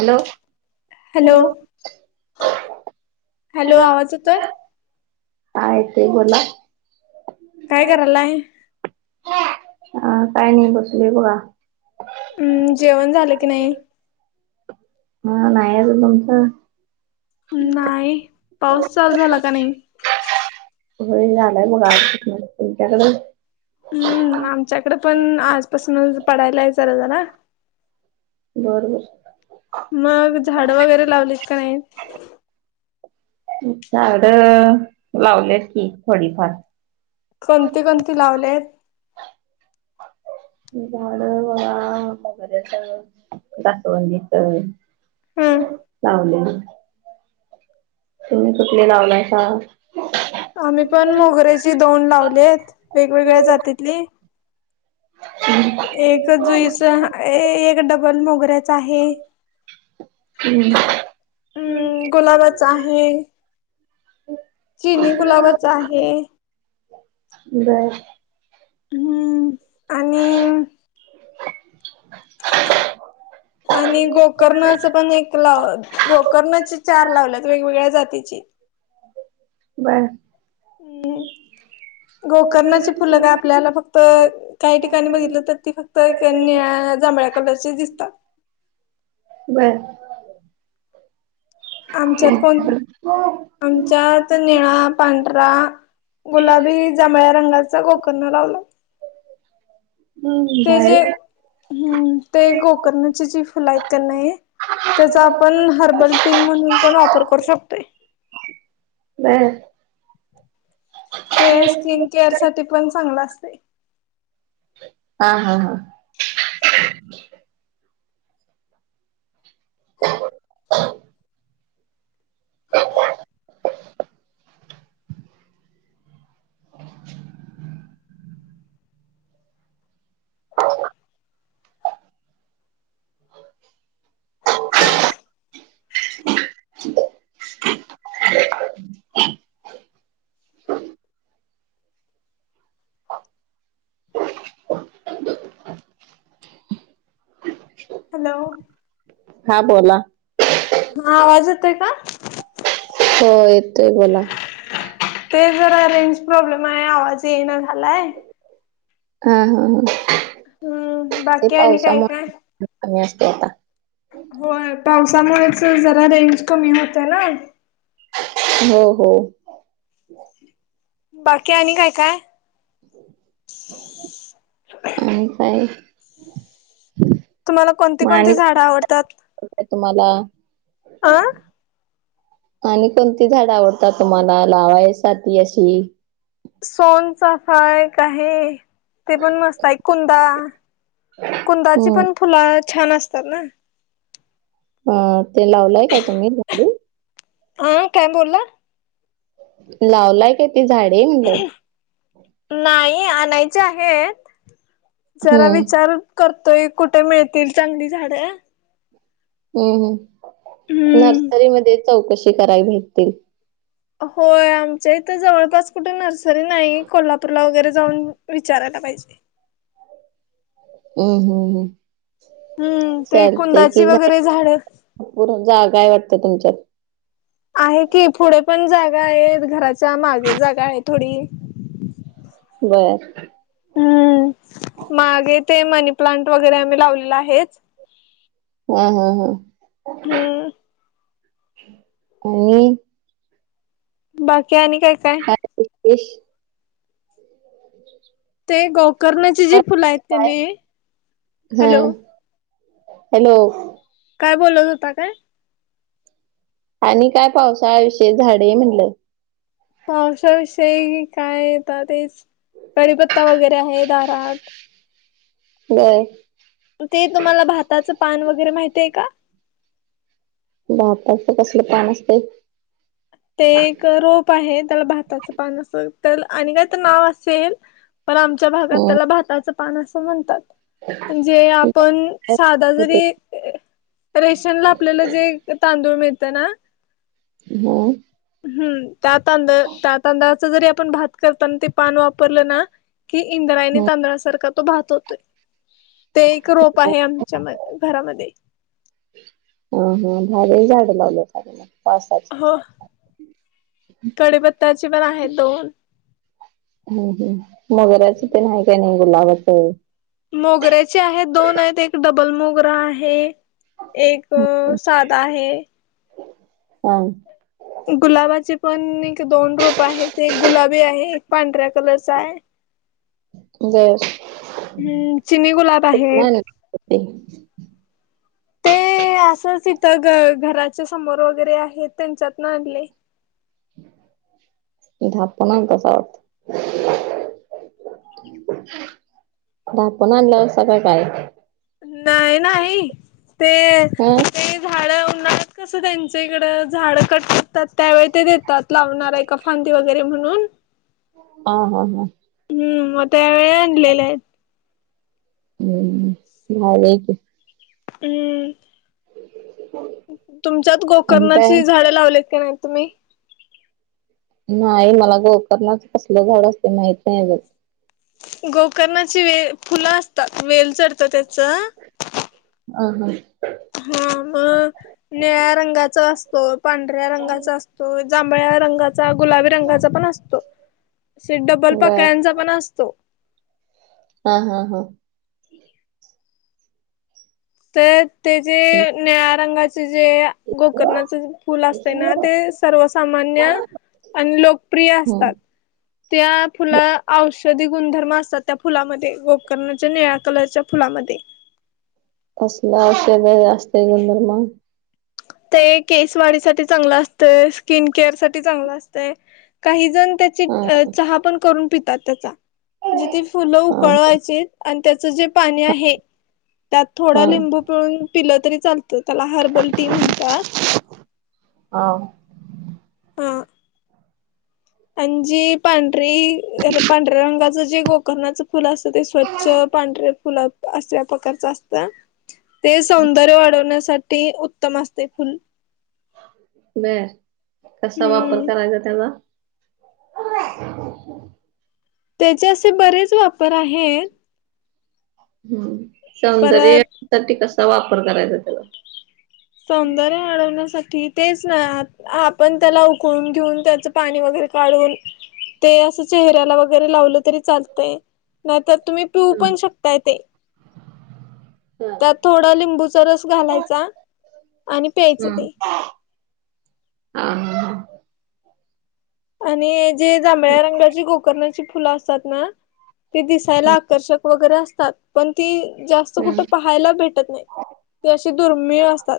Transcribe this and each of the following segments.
Hello hello hello आवाज यतोय काय येत बोला काय करायला आहे अ काय नाही बसले ब हम्म जेवण झालं की नाही हा नाहीच तुमचं नाही पाऊस चालू झाला का नाही हो झालाय मग आला तुमच्याकडून हम्म आमच्याकडे पण आजपासूनच पडायला आहेचला झाला बरोबर मग झाडं वगैरे लावलीत का नाहीत झाड लावल्यात की थोडीफार कोणती कोणती लावले झाड वा वगरेच दासवंदीच हम्म चवले तुम्ही कुठले लावलाय का आम्ही पण मोगऱ्याची दोन लावलेत वेगवेगळ्या जातीतली हम् एक जुईच एक डबल मोगऱ्याच आहे हम्म अम् गुलाबाच आहे. चिनी गुलाबाच आहे. बर हम्म आणि आणि बर. गोकर्णाच पण एक लाव गोकर्णाचे चार लावल्यात वेगवेगळ्या जातीची बरं [unintelligible] गोकर्णाची फुलं काय आपल्याला फक्त काही ठिकाणी बघितलं तर ती फक्त तर एक निळ्या जांभळ्या कलरचे दिसतात. बरं आमच्यात कोण हम्म आमच्यात निळा, पांढरा, गुलाबी, जांभळा रंगाचा गोकर्ण लावला. ते भारी. जे हम्म ते गोकर्णाची जी फुल आहेत क नी त्याचा आपण हर्बल सीम म्हणून पण वापर करू शकतो. नाही ते स्किन केअर साठी पण चांगलं असतय. हा हा हा [unintelligible] [unintelligible] [unintelligible] [inaudible] हॅलो, हा बोला. हा आवाज येतोय का? हो येतोय बोला. ते जरा रेंज प्रॉब्लेम आहे आवाज येई ना झालाय. हा हा हा [inaudible] हम्म ते बाकी आणि काय काय? पावसामुळे कमी असते आता. हो पावसामुळेच जरा रेंज कमी होत ना, हो हो बाकी आणि काय काय? [unintelligible] मग तुम्हाला कोणती कोणती झाडं आवडतात? आणि तुम्हाला, अं आणि कोणती झाड आवडतात तुम्हाला लावाय साठी अशी सोनचाफा एक आहे ते पण मस्त आहे. कुंदा, कुंदाची हम्म पण फुलं छान असतात ना? ह ते लावलंय काय तुम्ही झाड. हा काय बोलला? लावलाय काय ती झाडे म्हणलं, नाही आणायचे आहेत. [inaudible] जरा हम्म विचार करतोय कुठे मिळतील चांगली झाडं. हम्म हम् हम्म नर्सरीमध्ये चौकशी करावी भेटतील होय आमच्या इथं जवळपास कुठे नर्सरी नाही कोल्हापूरला वगैरे जाऊन विचारायला पाहिजे. ह हो हो. हम्म ते कुंदाची वगैरे झाडं भरपूर जागा हाय वाटतं तुमच्यात. आहे की पुढे पण जागा आहेत घराच्या मागे जागा आहे थोडी बरर. हम्म मागे ते मनी प्लांट वगैरे आम्ही लावलेला आहे. ह हा हा, हम्म, [inaudible] कोनी. बाकी आणि. काय काय [unintelligible] [unintelligible] ते गोकर्नची जी काय फुलं आहेत काय? कनी [inaudible] हा हॅलो. हॅलो, काय बोलत होता काय? आणि काय पावसाळाविषय झाडे म्हणलं. पावसाविषयी काय आता तेच कडीपत्ता वगैरे आहे दारात. व्हय, ते तुम्हाला भाताचं पान वगैरे माहितीय का? भाताच कसलं पान असतय. ते एक रोप आहे त्याला भाताचं पान असं त्याला आणि काय तर नाव असेल पण आमच्या भागात हम्म त्याला भाताचं पान असं म्हणतात. म्हणजे आपण साधा जरी रेशन ला आपल्याला जे तांदूळ मिळतं ना हम्म हम्म त्या तांद त्या तांदळाच जरी आपण भात करताना ते पान वापरलं ना कि इंद्रायणी हम्म तांदळासारखा तो भात होतोय ते एक रोप आहे आमच्या म घरामध्ये हम्म हम्म भारी झाड लावलं चांगल पावसाच हो कढीपत्त्याची पण आहे दोन हम्म हम्म मोगराच तेन हाय काय नाही गुलाबाचं मोगऱ्याचे आहेत दोन आहेत एक डबल मोगरा आहे एक साध आहे आ गुलाबाचे पण एक दोन रोप आहेत एक गुलाबी आहे एक पांढऱ्या कलरचा आहे बर हम्म चिनी गुलाब आहेत ते.. ते असंच इथं घ घराच्या समोर वगैरे आहे त्यांच्यातन आणलय ढापून आणतासा वाटत ढापून आणलायसा का काय नाई नाही ते ह झाड उन्हाळ्यात कसं त्यांच्या इकड झाडं कट तर त्यावेळी ते देतात लावणार आहे का फांदी वगैरे म्हणून हा हा हा हम्म मग त्या वेळी आणलेल्या आहेत हम्म भारी आहे की हम्म तुमच्यात आणि काय गोकर्णाची झाडे लावल्यात काय नाही तुम्ही नाही मला गोकर्णच कसलं झाड असतय माहित नाही अजून गोकर्णाची वे फुलं असतात वेल चढतं त्याचं अ ह हा मग निळ्या रंगाचा असतो पांढऱ्या रंगाचा असतो जांभळ्या रंगाचा गुलाबी रंगाचा पण असतो असे डबल बर पकळ्यांचा पण असतो हा हा हा तर ते जे निळ्या रंगाचे जे गोकर्णाच फुल असतय ना ते सर्वसामान्य आणि लोकप्रिय हम्म असतात त्या फुला औषधी गुणधर्म असतात त्या फुलामध्ये गोकर्णाच्या निळ्या कलरच्या फुलामध्ये फसलं औषध जास्त आहे गंधर्मग ते केसवाढी साठी चांगलं असते स्किन केअर साठी चांगलं असत काही जण चहा पण करून पित हा त्याण फ उक त्याच जे पाणी आहे त्यात थोडा हा लिंबू पिळून पिलं तरी चाल त्याला हर्बल टी म्हण हो ह आणि जी पांढरी पांढऱ्या रंगाच जे गोकर्णाच फुल असत ते स्वच्छ पांढरे फुल अस्या प्रकारच असतं ते सौंदर्य वाढवण्यासाठी उत्तम असते फुल बर कसा वापर हम्म करायचा त्याचा [inaudible] त्याचे असे बरेच वापर आहेत हम्म परत सौंदर्य सा कसा वापर करायचा त्या सौंदर्य वाढवण्यासाठी तेच नाही आपण त्याला उकळून घेऊन त्याचं पाणी वगैरे काढून ते असं चेहऱ्याला वगैरे लावलं तरी चालतय नाहीतर तुम्ही पिऊ हम्म पण शकताय ते. त्यात हा थोडा लिंबूचा रस घालायचा आणि प्यायचं ते. हा हा आणि जे जांभळ्या रंगाची गोकर्णाची फुलं असतात ना ते दिसायला हम्म आकर्षक वगैरे असतात पण ती जास्त कुठ पा खयला भेटत नाही ते असे दुर्मिळ असतात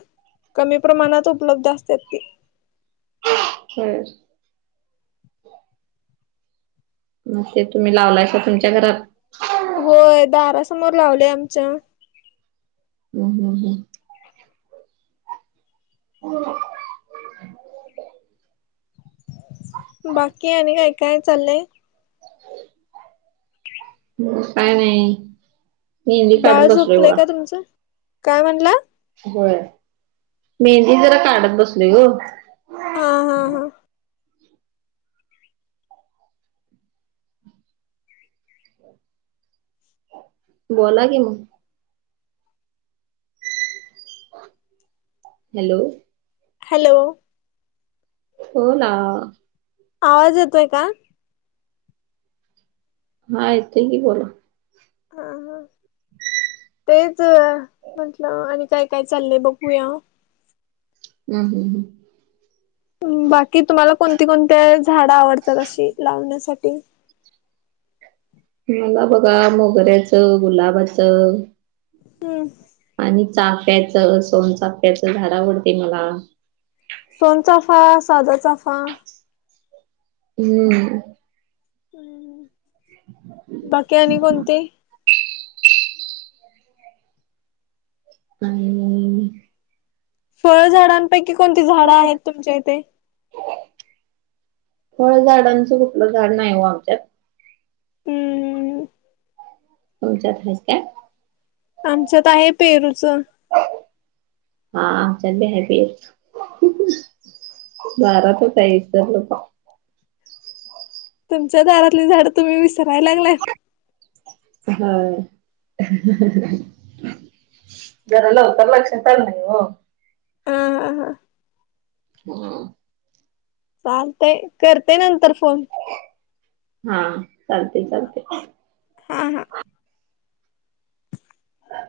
कमी प्रमाणात उपलब्ध असतात ते. ह मग ते तुम्ही लावलायशा तुमच्या घरात. होय दारासमोर लावले आमच्या. हम हम ह बाकी आणि काय काय चाललंय. [unintelligible] ह काय नाही मेंदी बाळ काढत बसलोय बघ झोपलंय का आता. तुमचं काय म्हणला होय मेहंदी जरा काढत बसली ग. हा हा. हां हां. बोला कि मग हॅलो हॅलो हो ना. आवाज येतोय का? हा येते की बोला. हा हा तेच म्हंटलं आणि काय काय चाललंय बघूया. हम हम हम. बाकी तुम्हाला कोणती कोणती्या झाडं आवडतात अशी लावण्यासाठी. मला बघा मोगऱ्याचं गुलाबाचं हम् आणि चाफ्याच सोनचाफ्याचं झाड आवडते मला. सोन चाफा साधा चाफा हम् बाकी आणि कोणती? हम् फळ झााडांपैकी कोणती झाडं आहेत तुमच्या इथे? फळझडांचं कुठलं झाड नाही व आमच्यात. हम्म. तुमच्यात आहेत काय? आमच्यात आहे पेरूचं. हा आमच्यात पण आहे पेरूचं. दारातच आहे विसरलो बघ. तुमच्या घरातली झाडं तुम्ही विसरायला लागले. हा. जरा लवकर लक्षात आलं नाही हो. हा हा हां. हो. चालते करते नंतर फोन हा चालते चालते. हा हा. ह.